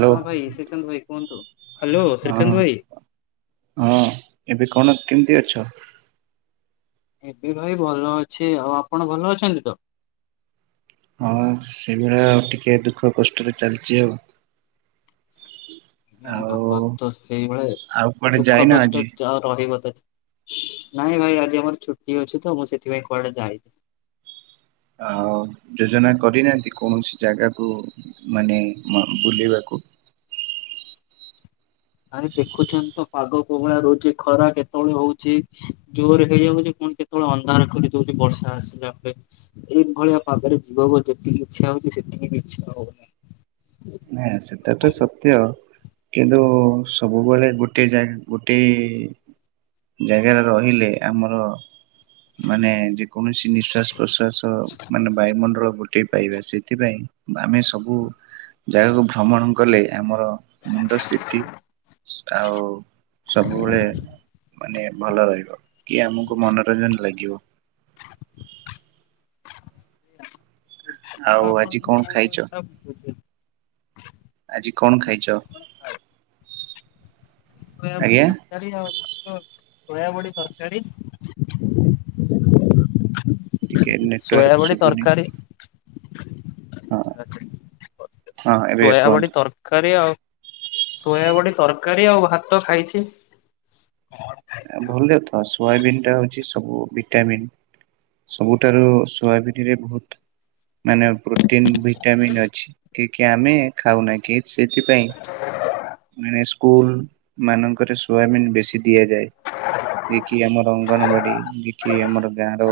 Hello ହଁ ଭାଇ ଶ୍ରୀକାନ୍ତ ଭାଇ କୁହନ୍ତୁ ହ୍ୟାଲୋ ହଁ ଶ୍ରୀକାନ୍ତ ଭାଇ। ହଁ ଏବେ କଣ କେମିତି ଅଛ? ଏବେ ଭାଇ ଭଲ ଅଛି ଆଉ ଆପଣ ଭଲ ଅଛନ୍ତି ତ? ହଁ ସେଭଳିଆ ଟିକେ ଦୁଃଖ କଷ୍ଟରେ ଚାଲିଛି ଆଉ। [unintelligible] ଆଜ୍ଞା ଆଉ ମନ ତ ସେଇଭଳିଆ ଆଉ କୁଆଡେ ଦୁଃଖ ଯାଇନା କଷ୍ଟ ଆଜି? ଆଉ ରହିବ ତ ନାଇଁ ଭାଇ ଆଜି ଆମର ଛୁଟି ଅଛି ତ ମୁଁ ସେଥିପାଇଁ କୁଆଡେ ଯାଇନି। ଆ ଯୋଜନା କରିନାହାନ୍ତି। କୌଣସି ଜାଗାକୁ ମାନେ ବୁଲିବାକୁ? [unintelligible] ଆରେ ଦେଖୁଛନ୍ତି ତ ପାଗ କୋଉଁ ଭଳିଆ ରହୁଛି। ଖରା କେତେବେଳେ ହଉଛି ଜୋର ହେଇଯାଉଛି? କେତେବେଳେ ଅନ୍ଧାର କରି ଦଉଛି ବର୍ଷା ଆସିଲା ପରେ ଏଇଭଳିଆ ପାଗରେ ଯିବାକୁ ଯେତିକି ଇଛା ହଉଛି ସେତିକି ବି ଇଛା ହଉନି। ନାଁ ସେତେ ଟା ସତ୍ୟ କିନ୍ତୁ ସବୁବେଳେ ଗୋଟେ ଯାଇ ଗୋଟେ ଜାଗାରେ ରହିଲେ ଆମର ମାନେ ଯେକୌଣସି ନିଶ୍ଵାସ ପ୍ରଶ୍ୱାସ ମାନେ ବାୟୁମଣ୍ଡଳ ଗୋଟିଏ ପାଇବା ସେଥିପାଇଁ ଆମେ ସବୁ ଜାଗାକୁ ଭ୍ରମଣ କଲେ ଆମର ମୁଣ୍ଡ ସ୍ଥିତି ଆଉ ସବୁବେଳେ ମାନେ ଭଲ ରହିବ କିଏ ଆମକୁ ମନୋରଞ୍ଜନ ଲାଗିବ ହ [unintelligible] ଏ ଆଉ ତ ଆଜି ଆପଣ କଣ ଯୋଉ ଖାଇଛ? କହୁଛନ [inaudible] ଆଜି କଣ ଖାଇଚ? ସୋୟାବିନ ତରକାରୀ ଆଉ ଭାତ। ସୋୟାବଡ଼ି ତରକାରୀ ଟିକେ ନେଟୱାର୍କ ସୋୟାବଡ଼ି ଶୁଭୁନି। ତରକାରୀ ହଁ ହଁ ଏବେ ସୋୟାବଡ଼ି କୁହନ୍ତୁ ତରକାରୀ ଆଉ ସୋୟାବଡି ତରକାରୀ ଆଉ ଭାତ ଖାଇଛି। ଆ ଭଲ ତ ସୋୟାବିନ ଟା ହଉ ଚି ସବୁ ଭିଟାମିନ ସବୁଠାରୁ ସୋୟାସବିନରେ ବହୁତ ମାନେ ପ୍ରୋଟିନ ଭିଟାମିନ୍ ଅଛି କି କି ଆମେ ଖାଉନା କି ସେଥିପାଇଁ ମାନେ ସ୍କୁଲ ମାନଙ୍କରେ ସୋୟାବିନ୍ ବେଶୀ ଦିଆଯାଏ। ଯିଏ କିି ଆମର ଅଙ୍ଗନବାଡି ଯିଏ କିି ଆମର ଗାଁ ର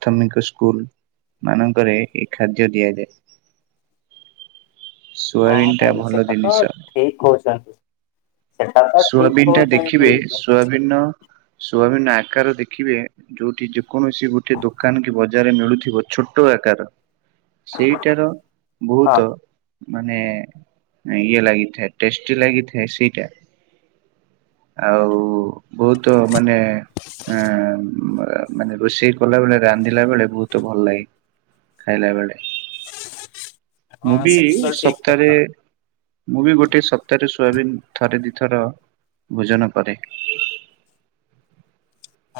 ପ୍ରାଥମିକ ସ୍କୁଲ ମାନଙ୍କରେ ଏହି ଖାଦ୍ୟ ଦିଆଯାଏ। ହଁ ସୋୟାବିନ୍ ଟା ଭାଇ ଭଲ ସେଟା ତ ଜିନିଷ ଠିକ କହୁଛନ୍ତି। ସେଟା ତ ଠିକ ସୋୟାବିନ ଟା କହୁଛନ୍ତି। ଦେଖିବେ ସୋୟାବିନ ସୋୟାବିନର ଆକାର ଦେଖିବେ ଯୋଉଠି ଯେକୌଣସି ଗୋଟେ ଦୋକାନ କି ବଜା ଜାଗାରେ ମିଳୁଥିବ ଛୋଟ ଆକାର ସେଇଟାର ହଁ। ବହୁତ ମାନେ ଇଏ ଲାଗିଥାଏ ଟେଷ୍ଟି ଲାଗିଥାଏ ସେଇଟା। ଆଉ ବହୁତ ମାନେ ଆଁ ମାନେ ରୋଷେଇ କଲା ବେଳେ ରାନ୍ଧିଲା ବେଳେ ବହୁତ ଭଲ ଲାଗେ। ଖାଇଲାବେଳେ ମୁଁ ହଁ ବି ସେଟା ତ ଠିକ ସପ୍ତାହରେ କଥା ମୁଁ ବି ଗୋଟେ ସପ୍ତାହରେ ସୋୟାବିନ ଥରେ ଦିଥ ଥର ଭୋଜନ କରେ।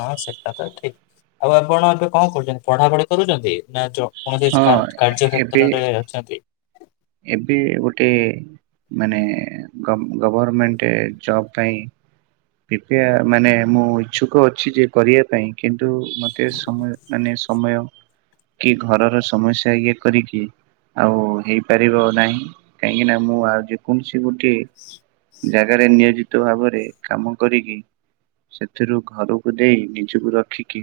ହଁ ସେଟା ତ ଠିକ ଆଉ ଆପଣ ଏବେ କଣ କରୁଛନ୍ତି ପଢାପଢି କରୁଛନ୍ତି ନା ଜବ? ହଁ କୌଣସି କାର୍ଯ୍ୟ ଏବେ କ୍ଷେତ୍ରରେ ଅଛନ୍ତି? ଏବେ ଗୋଟେ ମାନେ ଗଭ ଗଭରର୍ମେଣ୍ଟ ଜବ ପାଇଁ ଏବେ ମାନେ ମୁଁ ଇଚ୍ଛୁକ ଅଛି ଯେ କରିବା ପାଇଁ କିନ୍ତୁ ରୁ ମତେ ସମୟ ମାନେ ସମୟ କି ଘରର ସମସ୍ୟା ଇଏ କରିକି ଆଉ ହେଇ ପାରିବ ନାହିଁ କାହିଁକିନା ମୁଁ ଆଉ ଯେକୌଣସି ଗୋଟଏ ଜାଗାରେ ନିୟୋଜିତ ଭାବରେ କାମ କରିକି ସେଥିରୁ ଘରକୁ ଦେଇ ନିଜକୁ ରଖିକି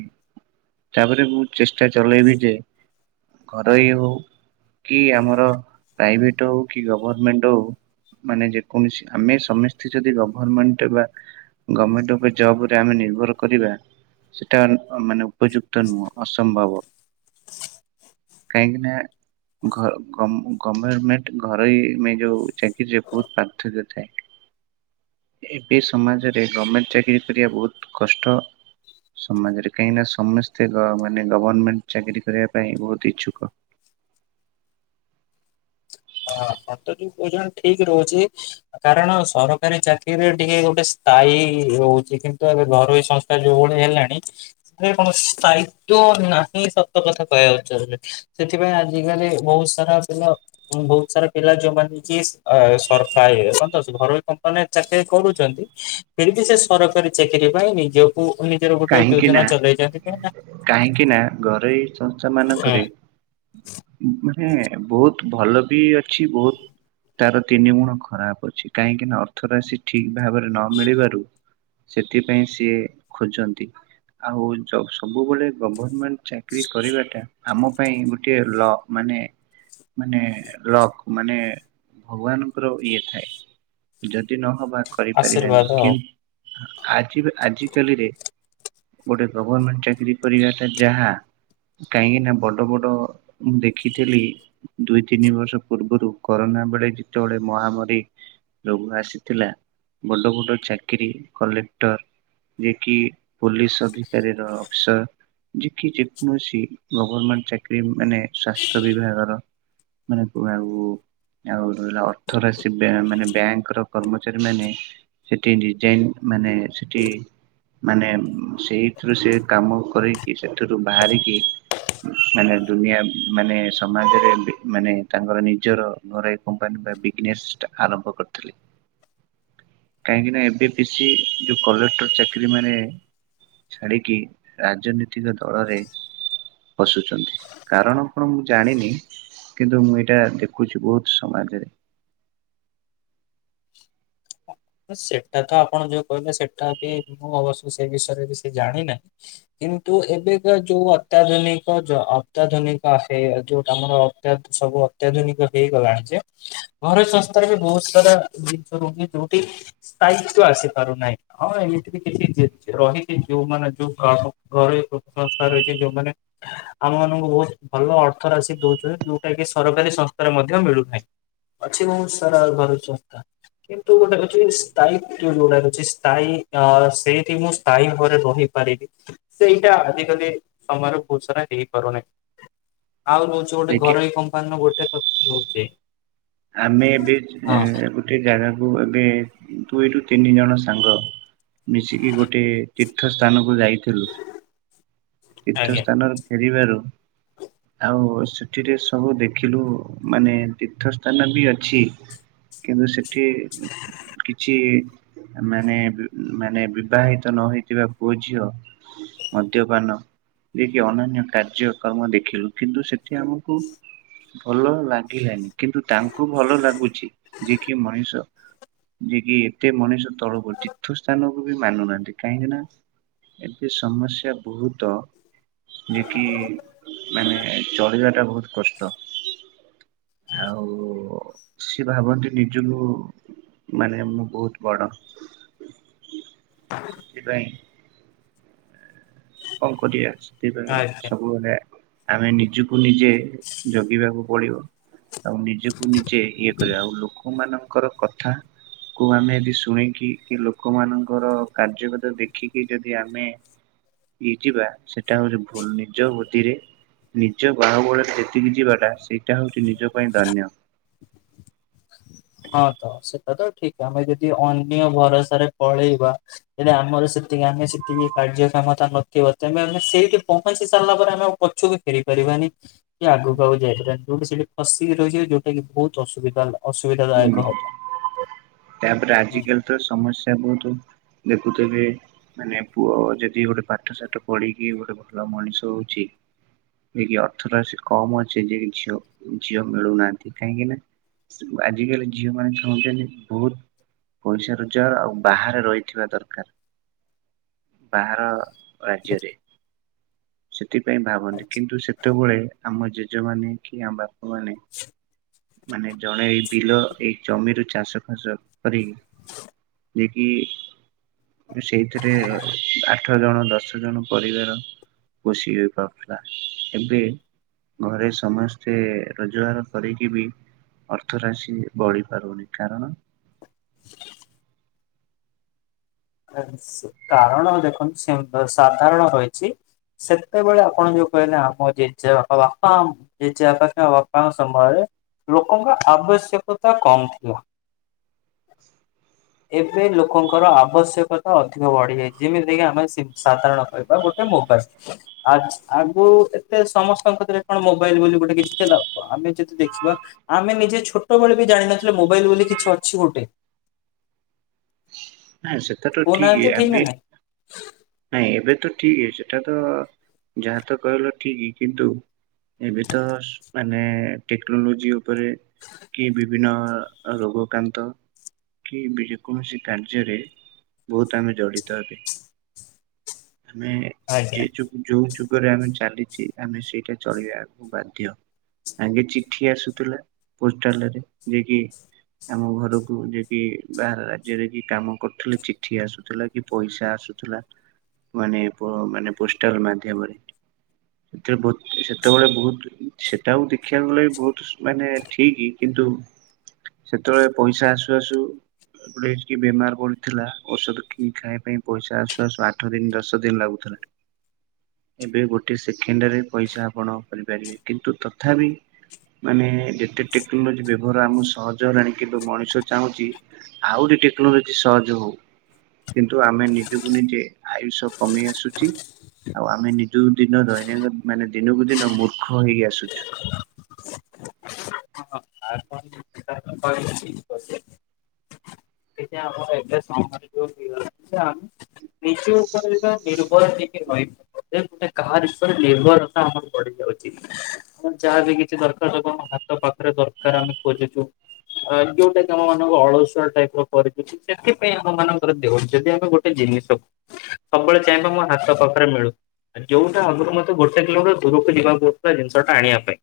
ତାପରେ ମୁଁ ଚେଷ୍ଟା ଚଲେଇବି ଯେ ଘରୋଇ ହଉ କି ଆମର ପ୍ରାଇଭେଟ ହଉ କି ଗଭରର୍ମେଣ୍ଟ ହଉ ମାନେ ଯେକୌଣସି ଆମେ ସମସ୍ତେ ଯଦି ଗଭରର୍ମେଣ୍ଟ ବା ଗମେଣ୍ଟ ଉପରେ ଜବ ରେ ଆମେ ନିର୍ଭର କରିବା ସେଟା ମାନେ ଉପଯୁକ୍ତ ନୁହେଁ ଅସମ୍ଭବ। କାହିଁକିନା ଘ ଗ ଗବେରମେଣ୍ଟ ଘରୋଇ ଯୋଉ ଚାକିରିରେ ବହୁତ ପାର୍ଥକ୍ୟ ଥାଏ। ଏବେ ସମାଜରେ ଗମେଣ୍ଟ ଚାକିରିୀ କରିବା ବହୁତ କଷ୍ଟ। ସମାଜରେ କାହିଁକି ନା ସମସ୍ତେ ମାନେ ଗଭର୍ଣମେଣ୍ଟ ଚାକିରୀ କରିବା ପାଇଁ ବହୁତ ଇଚ୍ଛୁକ। [inaudible] ହ ସତ ଯଉ କହୁଛ ଠିକ ରହୁଛି। କାରଣ ସରକାରୀ ଚାକିରିରେ ଟିକେ ଗୋଟେ ସ୍ଥାୟୀ ରହୁଛି। କିନ୍ତୁ ଏବେ ଘରୋଇ ସଂସ୍ଥା ଯୋଉ ଭଳି ହେଲାଣି ସେ କଣ ସ୍ଥାୟିତ୍ଵ ନାହିଁ ସତ କଥା କହିବାକୁ ଗଲେ। ସେଥିପାଇଁ ଆଜିକାଲି ବହୁତ ସାରା ପିଲା ବହୁତ ସାରା ପିଲା ଯୋଉମାନେ କି ଏ ସରଫାଇ ହ, ଘରୋଇ କମ୍ପାନୀ ରେ ଚାକିରି କରୁଛନ୍ତି। ଫିର୍ ବି ସେ ସରକାରୀ ଚାକିରି ପାଇଁ। ନିଜକୁ ନିଜର ଗୋଟେ କାହିଁକି ନା ଯୋଜନା ଚଲେଇଛନ୍ତି ଯେ କାହିଁକି ନା, ଘରୋଇ ସଂସ୍ଥା ମାନଙ୍କରେ ବହୁତ ଭଲ ବି ଅଛି। ବହୁତ ତାର ତିନି ଗୁଣ ଖରାପ ଅଛି। କାହିଁକି ନା ଅର୍ଥ ରାଶି ଠିକ ଭାବରେ ନ ମିଳିବାରୁ ସେଥିପାଇଁ ସିଏ ଖୋଜନ ନ୍ତି, ଆଉ ସବୁବେଳେ ଗଭର୍ଣ୍ଣମେଣ୍ଟ ଚାକିରି କରିବାଟା ଆମ ପାଇଁ ଗୋଟେ ଲ ମାନେ ମାନେ ଲକ୍ ମାନେ ଭଗବାନଙ୍କର ଇଏ ଥାଏ। ଯଦି ନହବା କରିପାରିବାନି। ଆଶୀର୍ବାଦ ଆଉ କିନ୍ତୁ ଆଜି ଆଜିକାଲିରେ ଗୋଟେ ଗଭର୍ଣମେଣ୍ଟ ଚାକିରୀ କରିବାଟା ଯାହା କାହିଁକି ନା ବଡ ବଡ ମୁଁ ଦେଖିଥିଲି। ଦୁଇ ତିନି ବର୍ଷ ପୂର୍ବରୁ କରୋନା ବେଳେ ଯେତେବେଳେ ମହାମାରୀ ରୋଗ ଆସିଥିଲା। ବଡ ବଡ ଚାକିରୀ କଲେକ୍ଟର ଯେ କି ପୋଲିସ ଅଧିକାରୀର ଅଫିସର। ଯେ କି ଯେକୌଣସି ଗଭର୍ମେଣ୍ଟ ଚାକିରୀ ମାନେ ସ୍ୱାସ୍ଥ୍ୟ ବିଭାଗର। ମାନେ କୁ ଆଉ ଆଉ ର ଅର୍ଥ ରାଶି ମାନ ବ୍ୟାମ ମାନେ ବ୍ୟାଙ୍କ ର କର୍ମଚାରୀ ମାନେ ସେଠି ଡିଜାଇନ୍ ମାନେ ସେଠି ମାନେ ସେଇଥିରୁ ସେ କାମ କରିକି। ସେଥିରୁ ବାହାରିକି ମାନେ ଦୁନିଆ ମାନେ ସମାଜରେ ମାନେ ତାଙ୍କର ନିଜର ଘରୋଇ କମ୍ପାନୀ ବା ବିଗ୍ନେସ୍ ଟା ଆରମ୍ଭ କରିଥିଲେ। କାହିଁକି ନା, ଏବେ ପି ସି ଯୋଉ କଲେଟର ଚାକିରି ମାନେ ଛାଡିକି ରାଜନୀତିକ ଦଳରେ ପସୁଛନ୍ତି, କାରଣ କଣ ମୁଁ ଜାଣିନି। କିନ୍ତୁ, ମୁଁ ଏଇଟା ଦେଖୁଛି ବହୁତ ସମାଜରେ। ସେଟା ତ ଆପଣ ଯୋଉ କହିଲେ। ସେଟା ବି ମୁଁ ଅବଶ୍ୟ ସେଇ ବିଷୟରେ ବେଶି ଜାଣିିନାହିଁ। କିନ୍ତୁ, ଏବେକା ଯୋଉ ଅତ୍ୟାଧୁନିକ ଯ ଅତ୍ୟାଧୁନିକ ହେ ଯୋଉଟା ଆମର ଅତ୍ୟାଧୁନି ସବୁ ଅତ୍ୟାଧୁନିକ ହେଇଗଲାଣି ଯେ, ଘର ସଂସ୍ଥାରେ ବି ବହୁତ ସାରା ରୋଗୀ ଯୋଉ [inaudible] ସ୍ଥାୟିତ୍ୱ ଆସିପାରୁନାହିଁ। ହଁ ଏମିତି ବି କିଛି ବି ରହିଛି ଯୋଉମାନେ ଯୋଉ ଆମ ଘରେ ସଂସ୍ଥା ରହିଛି। ଯୋଉମାନେ ଆମ ମାନଙ୍କୁ ବହୁତ ଭଲ ଅର୍ଥ ରାଶି ଦଉଛନ୍ତି। ଯୋଉଟା କି ସରକାରୀ ସଂସ୍ଥାରେ ମଧ୍ୟ ମିଳୁନାହିଁ। ଅଛି ବହୁତ ସାରା ଆଉ ଘରୋଇ ସଂସ୍ଥା କି ନ୍ତୁ, ଗୋଟେ ହଉଛି ସ୍ଥାୟୀ ଯୋଉଟା ହଉଛି ସ୍ଥାୟୀ ଅ ସେଇଠି ମୁଁ ସ୍ଥାୟୀ ଭାବରେ ରହିପାରିବି। ସେଇଟା ଆଜିକାଲି ସମୟର ବହୁତ୍ ସରା ହେଇପାରୁନାହିଁ। [inaudible] ଆଉ ରହୁଛି ଗୋଟେ ଦେଖେ ଘରୋଇ କମ୍ପାନୀର ଗୋଟେ କଥା ରହୁଛି। ଆମେ ଏବେ ଏ ହଁ ଗୋଟେ ଜାଗାକୁ କୁ, ଗଲେ ଦୁଇରୁୁ ତିନି ଜଣ ସାଙ୍ଗ। ମିଶିକି ଗୋଟେ ତୀର୍ଥ ସ୍ଥାନକୁ ଯାଇ ଥିଲୁ ତୀର୍ଥ ଆଜ୍ଞା ସ୍ଥାନରେ ଫେରିବାରୁ ଓ ସେଥିରେ ସବୁ ଦେଖିଲୁ ମାନେ ତୀର୍ଥ ସ୍ଥାନ ବି ଅଛି। କିନ୍ତୁ, ସେଠି କିଛି ମାନେ ବି ମାନେ ବିବାହିତ ନହଇଥିବା ପୁଅ ଝିଅ ମଦ୍ୟପାନ ଯେକି ଅନନ୍ୟ କାର୍ଯ୍ୟ କର୍ମ ଦେଖିଲୁ। କିନ୍ତୁ ସେଠି ଆମକୁ ଭଲ ଲାଗିଲାନି। କିନ୍ତୁ ତାଙ୍କୁ ଭଲ ଲାଗୁଛି ଯିଏ କି ମଣିଷ ଯେ କି ଏତେ ମଣିଷ ତଳକୁ ତୀର୍ଥ ସ୍ଥାନକୁ ବି ମାନୁନାହାନ୍ତି କାହିଁକି ନା ଏବେ ସମସ୍ୟା ବହୁତ ଯେକି ମାନେ ଚଳିବା ଟା ବହୁତ କଷ୍ଟ ଆଉ ସିଏ ଭାବନ୍ତି ନିଜକୁ ମାନେ ମୁଁ ବହୁତ ବଡ ସେଥିପାଇଁ ଅଙ୍କ ଦିଏ ସେଥିପାଇଁ ଆଜ୍ଞା। ସବୁବେଳେ ଆମେ ନିଜକୁ ନିଜେ ଜଗିବାକୁ ପଡିବ। ଆଉ ନିଜକୁ ନିଜେ ଇଏ କରିବା ଆଉ ଲୋକମାନଙ୍କର କଥା କୁ ଆମେ ଯଦି ଶୁଣିକି କି ଲୋକମାନଙ୍କର କାର୍ଯ୍ୟଗତ ଦେଖିକି ଯଦି ଆମେ ହେଇ ଯିବା ସେଟା ହଉଛି ଭୁଲ ନିଜ ବ ରାତିରେ ନିଜ ବାହାବଳରେ ଯେତିକି ଯିବାଟା ସେଇଟା ହେଉଛି, ନିଜ ପାଇଁ ଦନ୍ୟ ହଁ ତ ସେଟା ତ ଠିକ ଆମେ ଯଦି ଅନ୍ୟ ଭରସାରେ ପଳେଇବା ଯଦି ଆମର ସେ ଯେତିକି ଆମେ ସେତିକି କାର୍ଯ୍ୟକ୍ଷମତା ନଥିବ, ତେ ଆମେ ସେଇଠି ପହଞ୍ଚି ସାରିଲା ପରେ ଆମେ ପଛକୁ ଫେରି ପାରିବା ନି, ଆଗକୁ ଯାଇପାରି ଯୋଉା ସେଠି ପିକି ରହିିବ ଯୋଉଟା କି ବହୁ ଅସୁବିଧା ଅସୁବିଧା ଦାୟକ ହୁଁ ହବ। ତାପ ଆଜି ହୁଁ। କାଲି ତ ସମସ୍ୟା ବହୁତ ଦେଖୁଥିବେ ମାନେ ପୁଅ ଯଦି ଗୋଟେ, ପାଠ ସାଠ ପଢିକି ଗୋଟେ ଭଲ ମଣିଷ ହଉଛି ଯକି ଅର୍ଥଟା ସେ କମ ଅଛି, ଯକ ଝିଅ ଝିଅ ମିଳୁନାହାନ୍ତି କାହିଁକି ନା ଆଜିକାଲି ଝିଅ ମାନେ ଚାହୁଁଛନ୍ତି ବହୁତ ପଇସା ରୋଜଗାର ଆଉ ବାହାରେ ରହିଥିବା ଦରକାର ବାହାର ରାଜ୍ୟରେ ସେଥିପାଇଁ ଭାବନ୍ତି, କିନ୍ତୁ ସେତେବେଳେ ଆମ ରାଜମାନେ କି ଆମ ବାପାମାନେ ମାନେ ଜଣେ ଏଇ ବିଲ ଏଇ ଜମିରୁ ଚାଷ ଫସ କରିକି ଯେକି ସେଇଥିରେ ଆଠ ଜଣ ଦଶ ଜଣ ପରିବାର ବସିିପଥିଲା ଏବେ ଘରେ ସମସ୍ତେ ରୋଜଗାର କରି ବି ଅର୍ଥ ରାଶି ବଢି ପାରୁନି କାରଣ କାରଣ ଦେଖନ୍ତୁ ସାଧାରଣ ରଇଛି ସେତେବେଳେ ଆପଣ ଯୋଉ କହିଲେ, ଆମ ଜେଜେ ବା ଜେଜେ ଆକା ବାପାଙ୍କ ସମୟରେ ଲୋକଙ୍କ ଆବଶ୍ୟକତା କମ୍ ଥିଲା ଏବେ ଲୋକଙ୍କର ଆବଶ୍ୟକତା ଅଧିକ ବଢିଯାଏ, ଯେମିତି କିି ଆମେ ସାଧାରଣ କହିବା ଗୋଟେ ମୋବଲ ଆ ଆଗୁ ଏତେ ସମସ୍ତଙ୍କରେ, କଣ ମୋବାଇଲ ବୋଲି ଗୋଟେ କିଛି ଥିଲା ଆମେ ଯଦି ଦେଖିବା ଆମେ ନିଜେ ଛୋଟବେଳେ ବି ଜାଣିିନଥିଲେ ମୋବାଇଲ ବୋଲି କିଛି ଅଛି ଗୋଟେ ନାଇଁ ସେତ ତ ଠିକ କହୁନାହାନ୍ତି ନା ଆମ ନାଇଁ? ନାଇଁ ଏବେ ତ ଠିକ ସେଟା ତ ଯାହା ତ କହିଲ ଠିକ କିନ୍ତୁ ଏବେ ତ ମାନେ ଟେକ୍ନୋଲୋଜି ଉପରେ କି ବିଭିନ୍ନ ରୋଗ କାନ୍ତ କି ଯେକୌଣସି କା ରେ ବହୁତ ଆମେ ଜଡ଼ିତ ହେବେ ଆମେ ଆଜ୍ଞା। ଯେ ଚ ଯଉଛୁ ଦରେ ଆମେ ଚାଲିଛି ଆମେ ସେଇଟା ଚଳିବାକୁ ବାଧ୍ୟ ଆଗେ ଚିଠି ଆସୁଥିଲା ପୋଲରେ ଯଏ କି ଆମ ଘରକୁ ଯକି ବାହାର ରାଜ୍ୟରେ କି କାମ କରୁଥିଲେ, ଚିଠି ଆସୁଥିଲା କି ପଇସା ଆସୁଥିଲା ମାନେ ମାନେ ପୋଷ୍ଟଲ ମାଧ୍ୟମରେ ସେ ବହୁତ ସେତେବେଳେ ବହୁତ ସେଟାକୁ ଦେଖିବାକୁଲେ, ବି ବହୁତ ମାନେ ଠିକ କି ନ୍ତୁ ସେତେବେଳେ ପଇସା ଆସୁ ଆସୁ ଗୋଟେ ବେମାର ପଡିଥିଲା ଔଷଧ କିଣି ଖାଇବା ପାଇଁ, ପଇସା ଆସୁ ଆସୁ ଆଠ ଦିନ ଦଶ ଦିନ ଲାଗୁଥିଲା ହ ଏବେ ଗୋଟେ ସେକେଣ୍ଡରେ ପଇସା ଆପଣ କରିପାରିବେ, କିନ୍ତୁ ତଥାପି ମାନେ ଯେତେ ଟେକ୍ନୋଲୋଜି ବ୍ୟବହାର ଆମକୁ ସହଜ ହେଲାଣି, କିନ୍ତୁ ମଣିଷ ଚାହୁଁଛି ଆଉରି ଟେକ୍ନୋଲୋଜି ସହଜ ହଉ, କିନ୍ତୁ ଆମେ ନିଜକୁ ନିଜେ ଆୟୁଷ କମୀ ଆସୁଛି ଆଉ ଆମେ ନିଜକୁ ଦିନ ଦୈନନ୍ଦ ମାନେ ଦିନକୁ ଦିନ ମୂର୍ଖ ହେଇ ଆସୁଛୁ। [unintelligible] [unintelligible] ସେଇଟା ଆମର ଏବେ ସମ୍ବଲପୁର ଥିଲା, ସେ କୃଷି ଉପରେ ଏକ ନିର୍ଭର [inaudible] କେ ରହେ ଏ ଗୋଟେ କାହା ବିଷୟରେ ନିର୍ଭରତା ଆମ ଉପରେ ରହିଛି, ଆଉ ଯାହା ବିି କିଛି ଦର କେତେବେଳେ କ'ଣ ହାତ ପାଖରେ ଦରକାର ଆମେ ଖୋଜୁଛୁ। [unintelligible] ଅ ଯୋଉଟା କି ଆମ ମାନଙ୍କ ଅଳସୁଆ ଟାଇପ ର କରିଦଉଛି, ସେଥିପାଇଁ ଆମ ମାନଙ୍କର ଦେହ ବି ଯଦି ଆମେ ଗୋଟେ ଜିନିଷ ସବୁ ସବୁବେଳେ ଚାହିଁବା ମୋ ହାତ ପାଖରେ ମିଳୁ। ଆଉ ଯୋଉଟା ଆଗରୁ ମତେ ଗୋଟେ କିଲୋରୁ ଦୂରକୁ ଯିବାକୁ ପଡୁଥିଲା ଜିନିଷଟା ଆଣିବା ପାଇଁ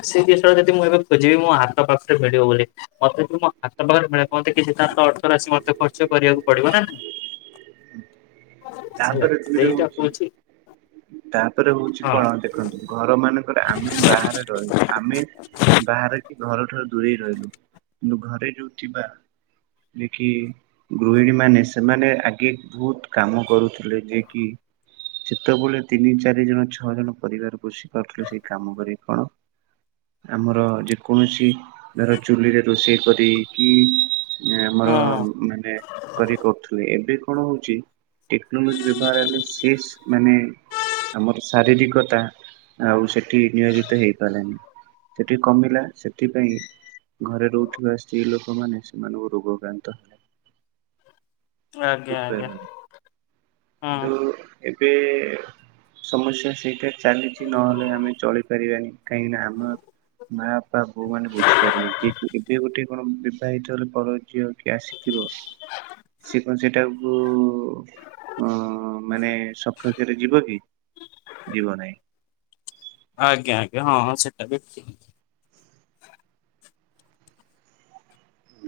ଆସି [inaudible] ଯଦି ମୁଁ ଏବେ ଖୋଜିବି ମୋ ହାତ ପା ରେ ମିଳିବ ବୋଲି, ମତେ ବି ମୋ ହାତ ପାଖରେ ମିଳେ କୁହନ୍ତି କି ସେ ତାର ତ ଅର୍ଥ ରାଶି ମତେ ଖର୍ଚ୍ଚ କରିବାକୁ ପଡିବ ନା ନାହିଁ। ହୁଁ, ହେଲା ତାପରେ ଦୁଇରେ ସେଇଟା ହଉଛି କହୁଛି ତାପରେ ହଉଛି ହଁ କଣ ଦେଖନ୍ତୁ ଘର ମାନଙ୍କରେ ଆମେ ବାହାରେ ରହିଲୁ, ଆମେ ବାହାର କି ଘରଠାରୁ ଦୂରେଇ ରହିଲୁ, କିନ୍ତୁ ଘରେ ଯୋଉଥିବା ଯେ କିି ଗୃହିଣୀ ମାନେ ସେମାନେ ଆଗେ ବହୁତ କାମ କରୁଥିଲେ, ଯିଏ କିି ଯେତେବେଳେ ତିନି ଚାରି ଜଣ ଛଅ ଜଣ ପରିବାର ପୋସି ପାରୁଥିଲେ ସେଇ କାମ କରି କଣ ଆମର ଯେକୌଣସି ଧର ଚୁଲିରେ ରୋଷେଇ କରିିକି। ଆମର ହଁ ମାନେ କରି କରୁଥିଲେ ଏବେ କଣ ହଉଛି ଟେକ୍ନୋଲୋଜି ବ୍ୟବହାର ହେଲେ ସେସ୍ ମାନେ ଆମର ଶାରୀରିକତା ଆଉ ସେଠି ନିୟୋଜିତ ହେଇପାରିଲାନି। ସେଠି କମିଲା ସେଥିପାଇଁ ଘରେ ରହୁଥିବା ସ୍ତ୍ରୀ ଲୋକମାନେ ସେମାନଙ୍କୁ ରୋଗକ୍ରାନ୍ତ ହେଲେ। ଆଜ୍ଞା ଆଜ୍ଞା ବୁଝିପାରିଲନି, ହଁ କିନ୍ତୁ ଏବେ ସମସ୍ୟା ସେଇଟା ଚାଲିଛି ନହେଲେ ଆମେ ଚଳିପାରିବାନି କାହିଁକି ନା ଆମ ମା ବାପା ବୋଉ ମାନ ବୁଝିପାରିବେ କି ଏବେ ଗୋଟେ କଣ ବିବାହିତ ହେଲେ ପର ଝିଅ କି ଆସିଥି ଥିବ‌ ସିଏ ହଁ, ସେଇଟାକୁ ଅ ମାନେ ସପକ୍ଷରେ ଯିବ କି? ଯିବନାହିଁ। ଆଜ୍ଞା, ଆଜ୍ଞା, ହଁ, ହଁ, ସେଟା ବି ଠିକ୍।